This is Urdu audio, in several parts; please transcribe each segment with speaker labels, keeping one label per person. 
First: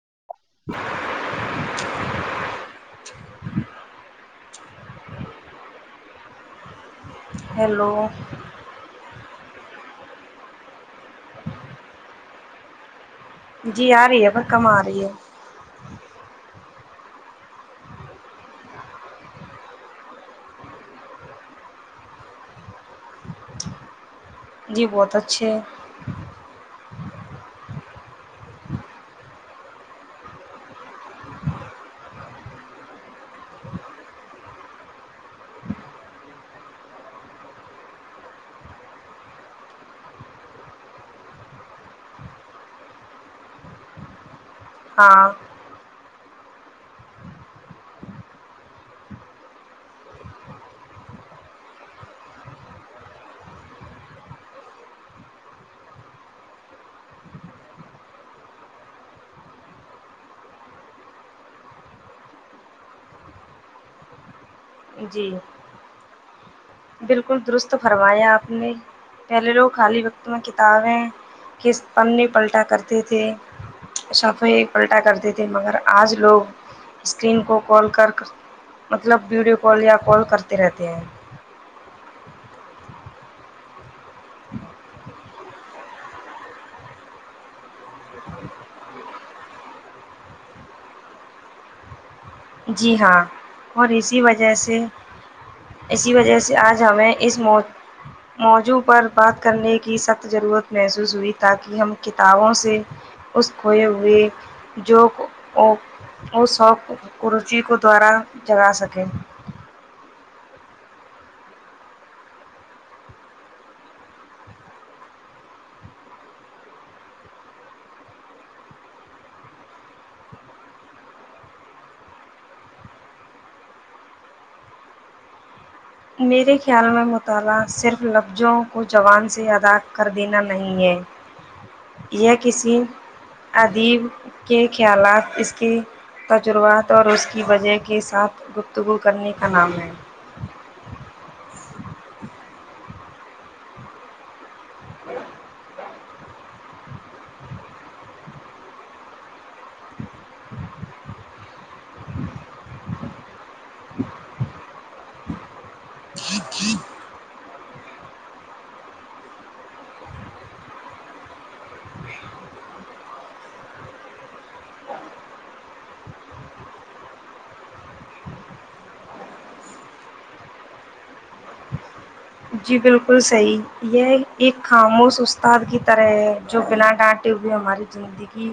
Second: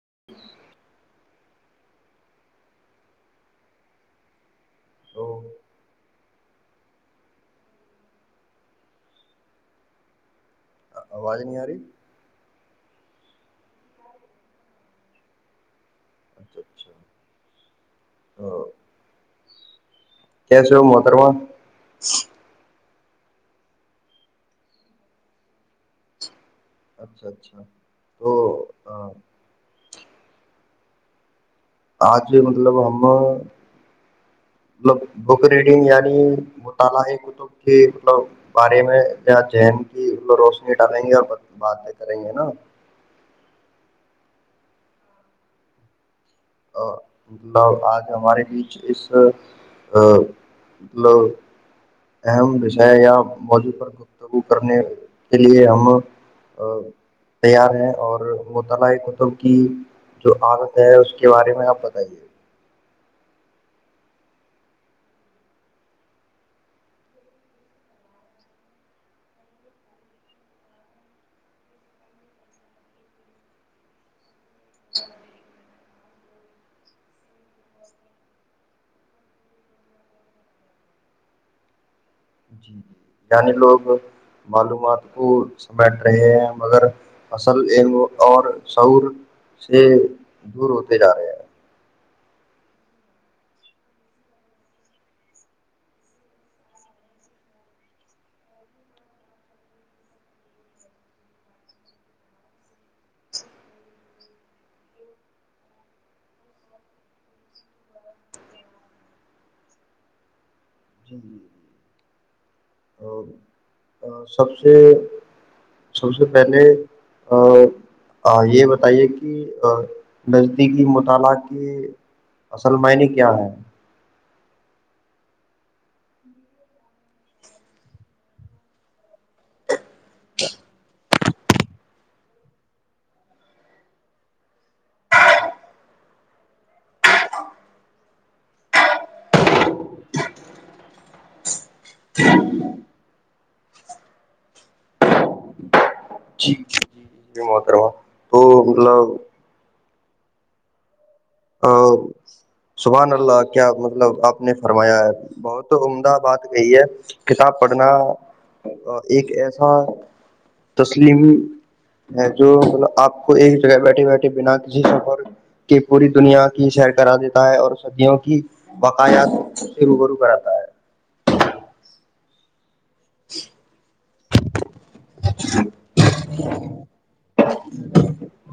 Speaker 1: [unintelligible] [unintelligible]
Speaker 2: او [unintelligible]
Speaker 1: ہیلو
Speaker 2: آواز نہیں آ رہی
Speaker 1: جی آ رہی ہے پر کم آ رہی ہے
Speaker 2: اچھا اچھا ا کیس مترما
Speaker 1: جی بہت اچھے ہے
Speaker 2: اچھا اچھا تو آج مطلب ہم مطلب بک ریڈنگ یعنی مطالعہ کتب کی مطلب بارے میں ذین کی روشنی ڈالیں گے اور باتیں کریں گے نا
Speaker 1: ہاں
Speaker 2: مطلب آج ہمارے بیچ اس مطلب اہم رشے یا موضوع پر گفتگو کرنے کے لیے ہم تیار ہیں اور مطالع کتب کی جو عادت ہے اس کی کے بارے میں آپ بتائیے
Speaker 1: جی بالکل درست فرمایا آپ نے پہلے لوگ خالی وقت میں کتابیں کے پنے پلٹا کرتے تھے وہ ایک الٹا کرتے تھے مگر آج لوگ اسکرین کو کال کر مطلب ویڈیو کال یا کال کرتے رہتے ہیں
Speaker 2: جی جی یع لوگ معلومات کو سمیٹ رہے ہیں مگر اصل علم اور شعور سے دور ہوتے جا رہے ہیں
Speaker 1: جی ہاں اور اسی وجہ سے اسی وجہ سے آج ہمیں اس موضوع پر بات کرنے کی سخت ضرورت محسوس ہوئی تاکہ ہم کتابوں سے اس کھوئے ہوئے جو اسوق اوچی کو دوارا جگا سکیں
Speaker 2: جی جی سب سے سب سے پہلے یہ بتائیے کہ نزدیکی مطالعہ کے اصل معنی کیا ہے
Speaker 1: میرے خیال میں مطالعہ صرف لفظوں کو جوان سے ادا کر دینا نہیں ہے یہ کسی ادیب کے خیالات اس کے تجربات اور اس کی وجہ کے ساتھ گفتگو کرنے کا نام ہے
Speaker 2: کر تو مطلب ا سبحان اللہ کیا مطلب آپ نے فرمایا ہے بہت عمدہ بات کہی ہے کتاب پڑھنا ایک ایسا تسلیم ہے جو مطلب آپ کو ایک جگہ بیٹھے بیٹھے بنا کسی سفر کے پوری دنیا کی سیر کرا دیتا ہے اور صدیوں کی باقایات سے روبرو کراتا ہے
Speaker 1: جی بالکل صحیح یہ ایک خاموش استاد کی طرح ہے جو بنا ڈانٹے ہوئے ہماری زندگی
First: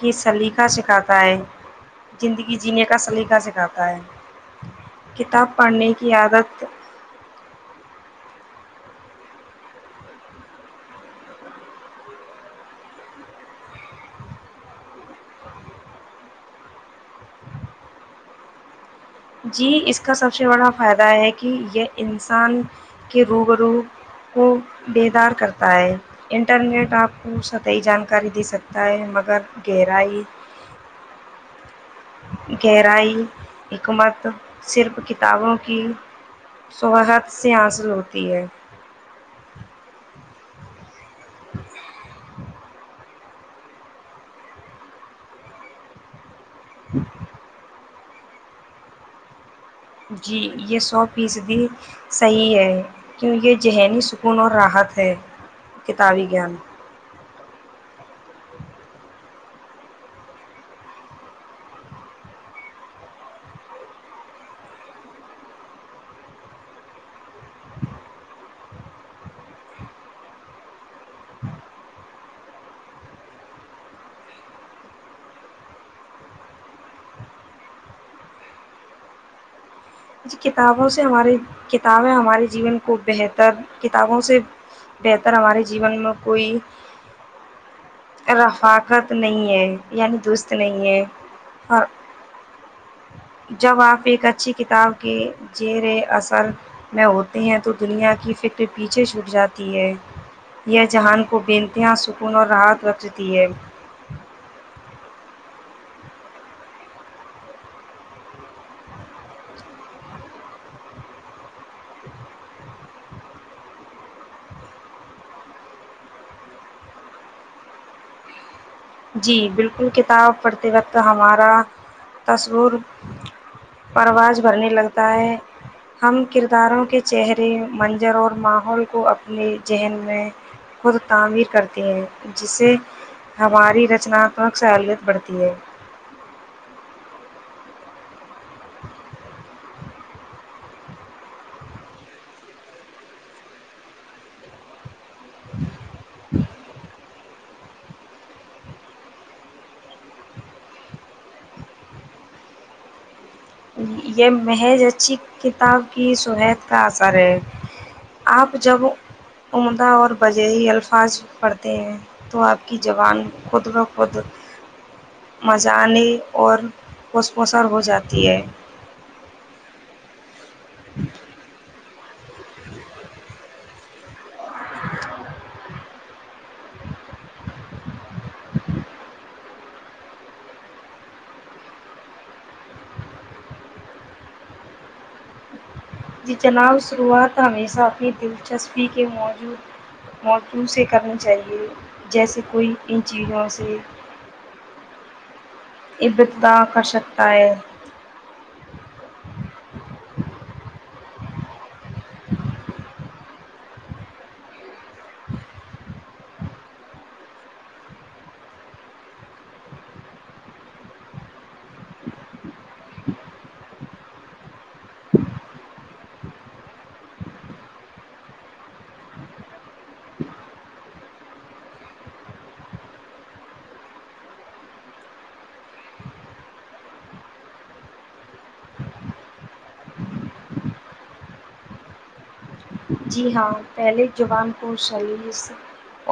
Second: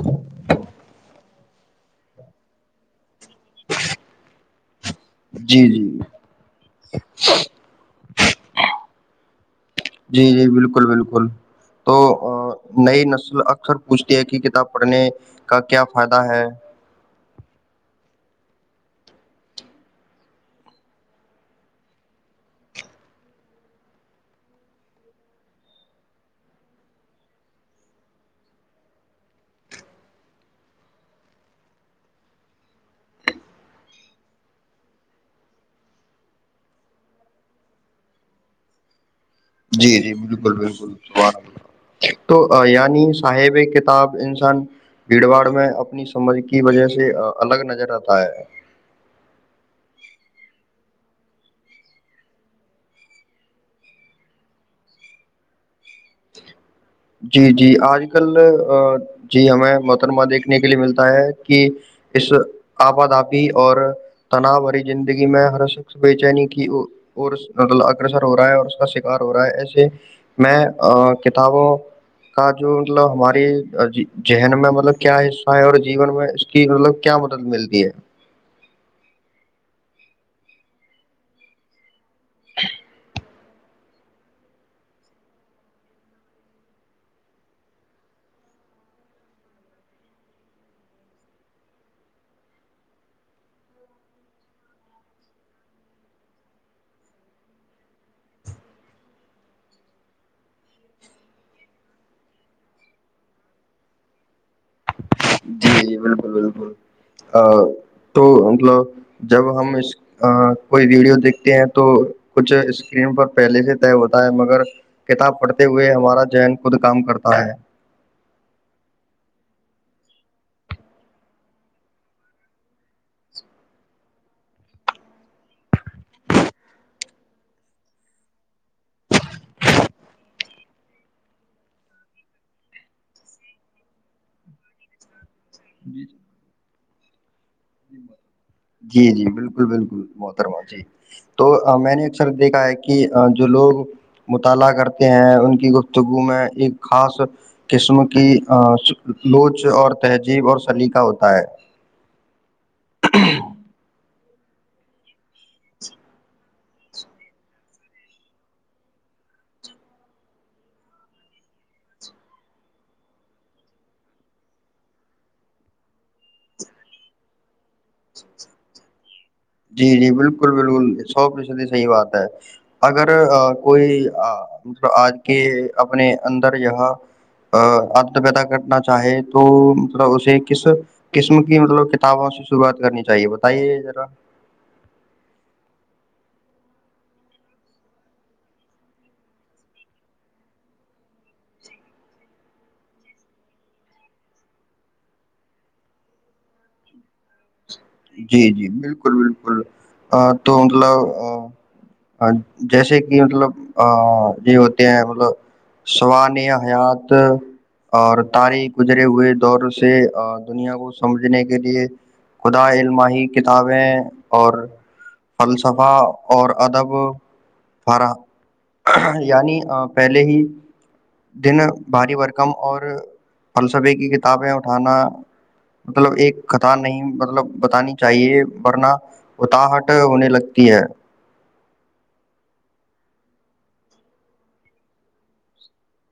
Speaker 1: کے سلیقہ سکھاتا ہے زندگی جینے کا سلیقہ سکھاتا ہے کتاب
Speaker 2: جی
Speaker 1: پڑھنے
Speaker 2: جی
Speaker 1: کی عادت
Speaker 2: جی جی بالکل بالکل تو نئی نسل اکثر پوچھتی ہے کہ کتاب پڑھنے کا کیا فائدہ ہے
Speaker 1: جی اس کا سب سے بڑا فائدہ ہے کہ یہ انسان کے روبرو کو بیدار کرتا ہے انٹرنیٹ آپ کو سطحی جانکاری دے سکتا ہے مگر گہرائی گہرائی حکمت صرف کتابوں کی صوحت سے حاصل ہوتی ہے
Speaker 2: جی جی بالکل بالکل تو یعنی صاحب کتاب انسان بھیڑ باڑ میں اپنی سمجھ کی وجہ سے الگ نظر آتا ہے
Speaker 1: جی یہ سو فیصدی صحیح ہے کیوں یہ ذہنی سکون اور راحت ہے کتابی گان
Speaker 2: جی جی آج کل جی ہمیں مترمہ دیکھنے کے لیے ملتا ہے کہ اس آبادابی اور تنا بری زندگی میں ہر شخص بے چینی کیط اگرسر ہو رہا ہے اور اس کا شکار ہو رہا ہے ایسے میں کتابوں کا جو مطلب ہماری ذہن میں مطلب کیا حصہ ہے اور جیون میں اس کی مطلب کیا مدد ملتی ہے
Speaker 1: کتابوں سے ہماری تعویں ہمارے جیونن کو بہتر تر کتابوں سے بہتر ہمارے جیون میں کوئی رفاقت نہیں ہے یعنی درست نہیں ہے اور جب آپ ایک اچھی کتاب کے زیر اثر میں ہوتے ہیں تو دنیا کی فکر پیچھے چھوٹ جاتی ہے یہ جہان کو بینتیاں سکون اور راحت رکھتی ہے
Speaker 2: جی جی بالکل بالکل تو مطلب جب ہم اس کوئی ویڈیو دیکھتے ہیں تو کچھ اسکرین پر پہلے سے طے ہوتا ہے مگر کتاب پڑھتے ہوئے ہمارا جین خود کام کرتا ہے
Speaker 1: جی بالکل کتاب پڑھتے وقت ہمارا تصور پرواز بھرھنے لگتا ہے ہم کرداروں کے چہرے منظر اور ماحول کو اپنے ذہن میں خود تعمیر کرتے ہیں جس سے ہماری رچناتتمک سہولت بڑھتی ہے
Speaker 2: جی جی جی بالکل بالکل محترما جی تو میں نے اکثر دیکھا ہے کہ جو لوگ مطالعہ کرتے ہیں ان کی گفتگو میں ایک خاص قسم کی لوچ اور تہذیب اور سلیقہ ہوتا ہے
Speaker 1: یہ محض اچھی کتاب کی سہت کا اثر ہے آپ جب عمدہ اور بجیر الفاظ پڑھتے ہیں تو آپ کی زبان خود بخود مضان اور خوس مسر ہو جاتی تی ہے
Speaker 2: جی جی بالکل الکل بالکل سوش صحیح بات ہے اگر کوئی مطلب آج کے اپنے اندر یہاں ات پیدا کرنا چاہے تو مطلب اسے کس قسم کی مطلب کتابوں سے شروعات کرنی چاہیے بتائیے ذرا
Speaker 1: جی جناب شروعات ہمیشہ اپنی دلچسپی کے موجود موجوع سے کرنی چاہیے جیسے کوئی ان چیزوں سے ابتد کر سک
Speaker 2: جی جی بالکل بالکل ا تو مطلب ہمم ہاں جیسے کہ مطلب ا یہ ہوتے ہیں مطلب سوان حیات اور تاریخ گزرے ہوئے دور سے دنیا کو سمجھنے کے لیے خدا علماہی کتابیں اور فلسفہ اور ادب فر یعنی پہلے ہی دن بھاری بورکم اور فلسفے کی کتابیں اٹھانا مطلب ایک خطار نہیں مطلب بتانی چاہیے ورنہ اتااہٹ ہونے لگتی ہے
Speaker 1: جی ہاں پہلے زبان کو سلیس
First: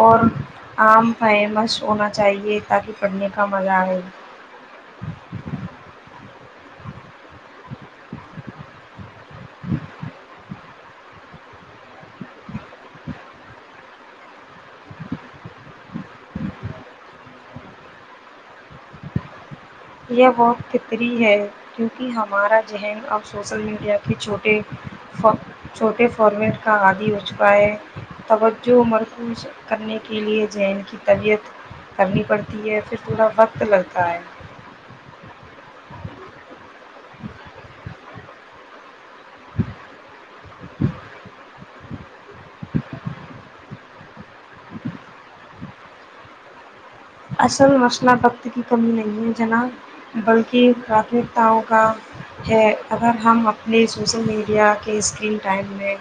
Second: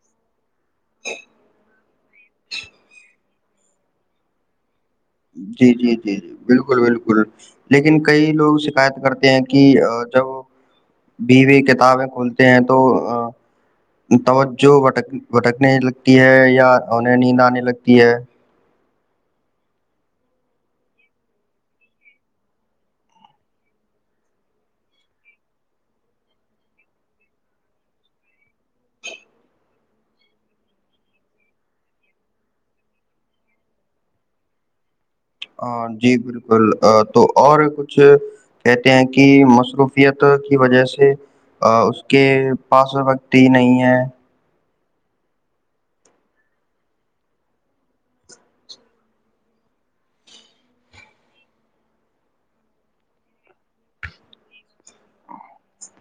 Speaker 1: اور آم ف مس سنا چاہیے تاکہ پڑھنے کا مزہ آئے
Speaker 2: جی جی جی جی بالکل بالکل لیکن کئی لوگ شکایت کرتے ہیں کہ جب بھی بھی کتابیں کھولتے ہیں تو توجہ بٹک بھٹکنے لگتی ہے یا انہیں نیند آنے لگتی ہے
Speaker 1: یہ بہت فطری ہے کیونکہ ہمارا ذہن اب سوسل میڈیا کے چھوٹے چھوٹے فارمیٹ کا عادی ہو چکا ہے توجہ مرکوز کرنے کے لئے ذہن کی طبیعت کرنی پڑتی ہے پھر تھوڑا وقت لگتا ہے
Speaker 2: ہ جی بالکل تو اور کچھ کہتے ہیں کہ مصروفیت کی وجہ سے اس کے پاس وقت ہی نہیں ہے
Speaker 1: اصل مسئلہ وقت کی کمی نہیں ہے جنا بلکہ پراتھمکتاؤں کا ہے اگر ہم اپنے سوسل میڈیا کے اسکن ٹائم میں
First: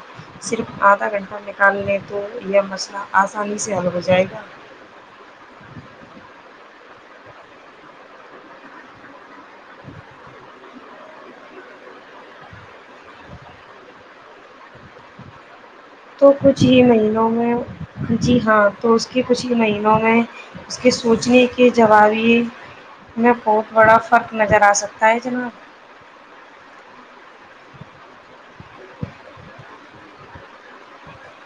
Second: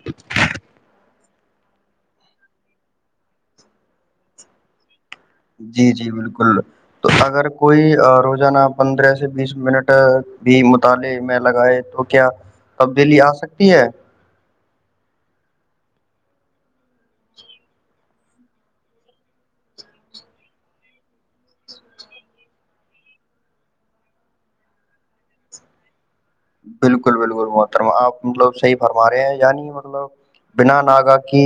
Speaker 1: صرف آدھا گھنٹے نکال لیں تو یہ مچئلہ آسانی سے حل ہو جائے گا
Speaker 2: جی جی بالکل تو اگر کوئی روزانہ پندرہ سے بیس منٹ بھی مطالعے میں لگائے تو کیا تبدیلی آ سکتی ہے
Speaker 1: تو کچھ ہی مہینوں میں جی ہاں تو اس کے کچھ ہی مہینوں میں اس کے سوچنے کے جوابیے میں بہت بڑا فرق نظر آ سکتا ہے جناب
Speaker 2: بالکل بالکل محترم آپ مطلب صحیح فرما رہے ہیں یعنی مطلب بنا ناگا کی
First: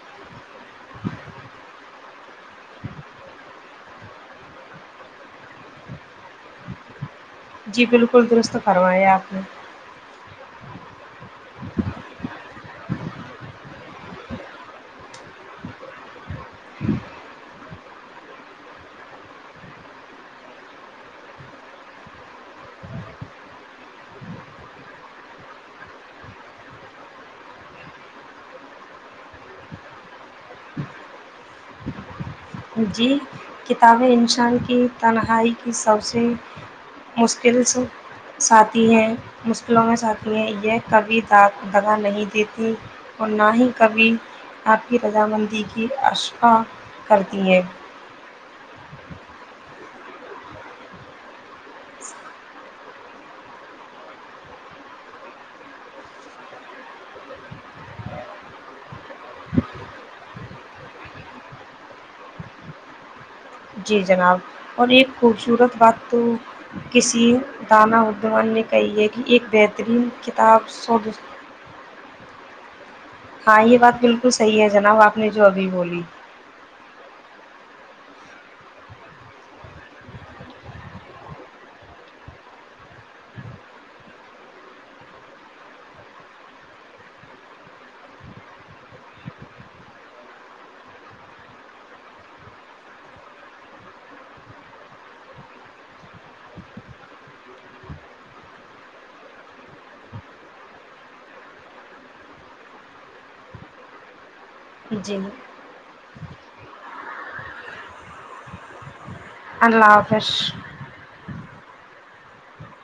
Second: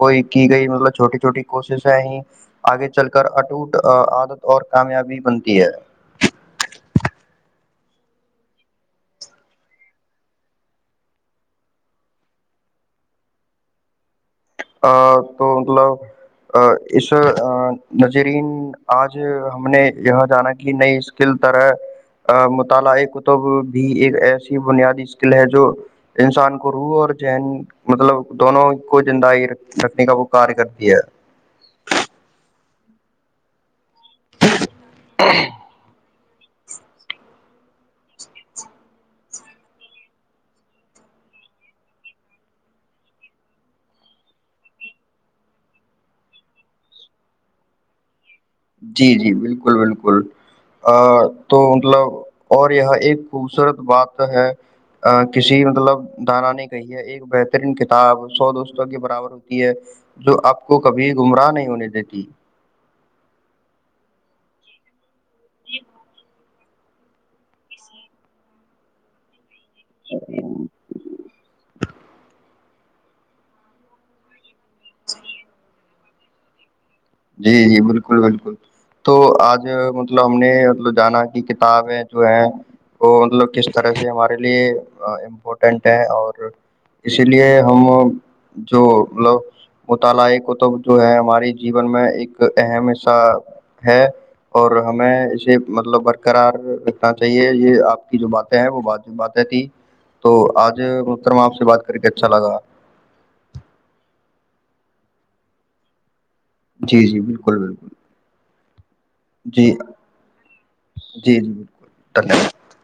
Speaker 2: کوئی کی گئی مطلب چھوٹی چھوٹی کوششیں ہی آگے چل کر اٹوٹ عادت اور کامیابی بنتی ہے
Speaker 1: جی بالکل درست فرمایا آپ نے
Speaker 2: تو مطلب اس نظرین آج ہم نے یہاں جانا کہ نئی اسکل طرح مطالعہ کتب بھی ایک ایسی بنیادی اسکل ہے جو انسان کو روح اور ذن مطلب دونوں کو زندہ رکھنے کا وہ کاریہ کرتی ہے
Speaker 1: جی کتابیں انسان یہ تنہائی کی سب سے مشکلس ساتتی ہیں مشکلوں میں س آتی ہیں یہ کبھی داغ دگا نہیں دیتی اور نہ ہی کبھی آپ کی رضامندی کی اشقا کرتی یہ
Speaker 2: جی جی بالکل بالکل تو مطلب اور یہ ایک خوبصورت بات ہے کسی مطلب دانا نے کہی ہے ایک بہترین کتاب سو دوستوں کے برابر ہوتی ہے جو آپ کو کبھی گمراہ نہیں ہونے دیتی
Speaker 1: جی جناب اور ایک خوبصورت بات تو کسی دانا اڈوان نے کہی ہے کہ ایک بت بہترین کتاب سو دوست ہاں یہ بات بالکل صحیح ہے جناب آپ نے جو ابھی بولی
Speaker 2: جی جی بالکل بالکل تو آج مطلب ہم نے مل جانا کہ کتابیں جو ہیں وہ مطلب کس طرح سے ہمارے لیے امپورٹنٹ ہیں اور اسی لیے ہم جو ملب مطالعے کتب جو ہے ہماری جی ج میں ایک اہم حصہ ہے اور ہمیں اسے مطلب برقرار رکھنا چاہیے یہ آپ کی جو باتیں ہے وہ باتیں تھی تو آج مترم آپ سے بات کر کے اچھا لگا
Speaker 1: جی
Speaker 2: جی جی بالکل بالکل جی
Speaker 1: اللہ حافظ
Speaker 2: جی جی بالکل دھنیہاد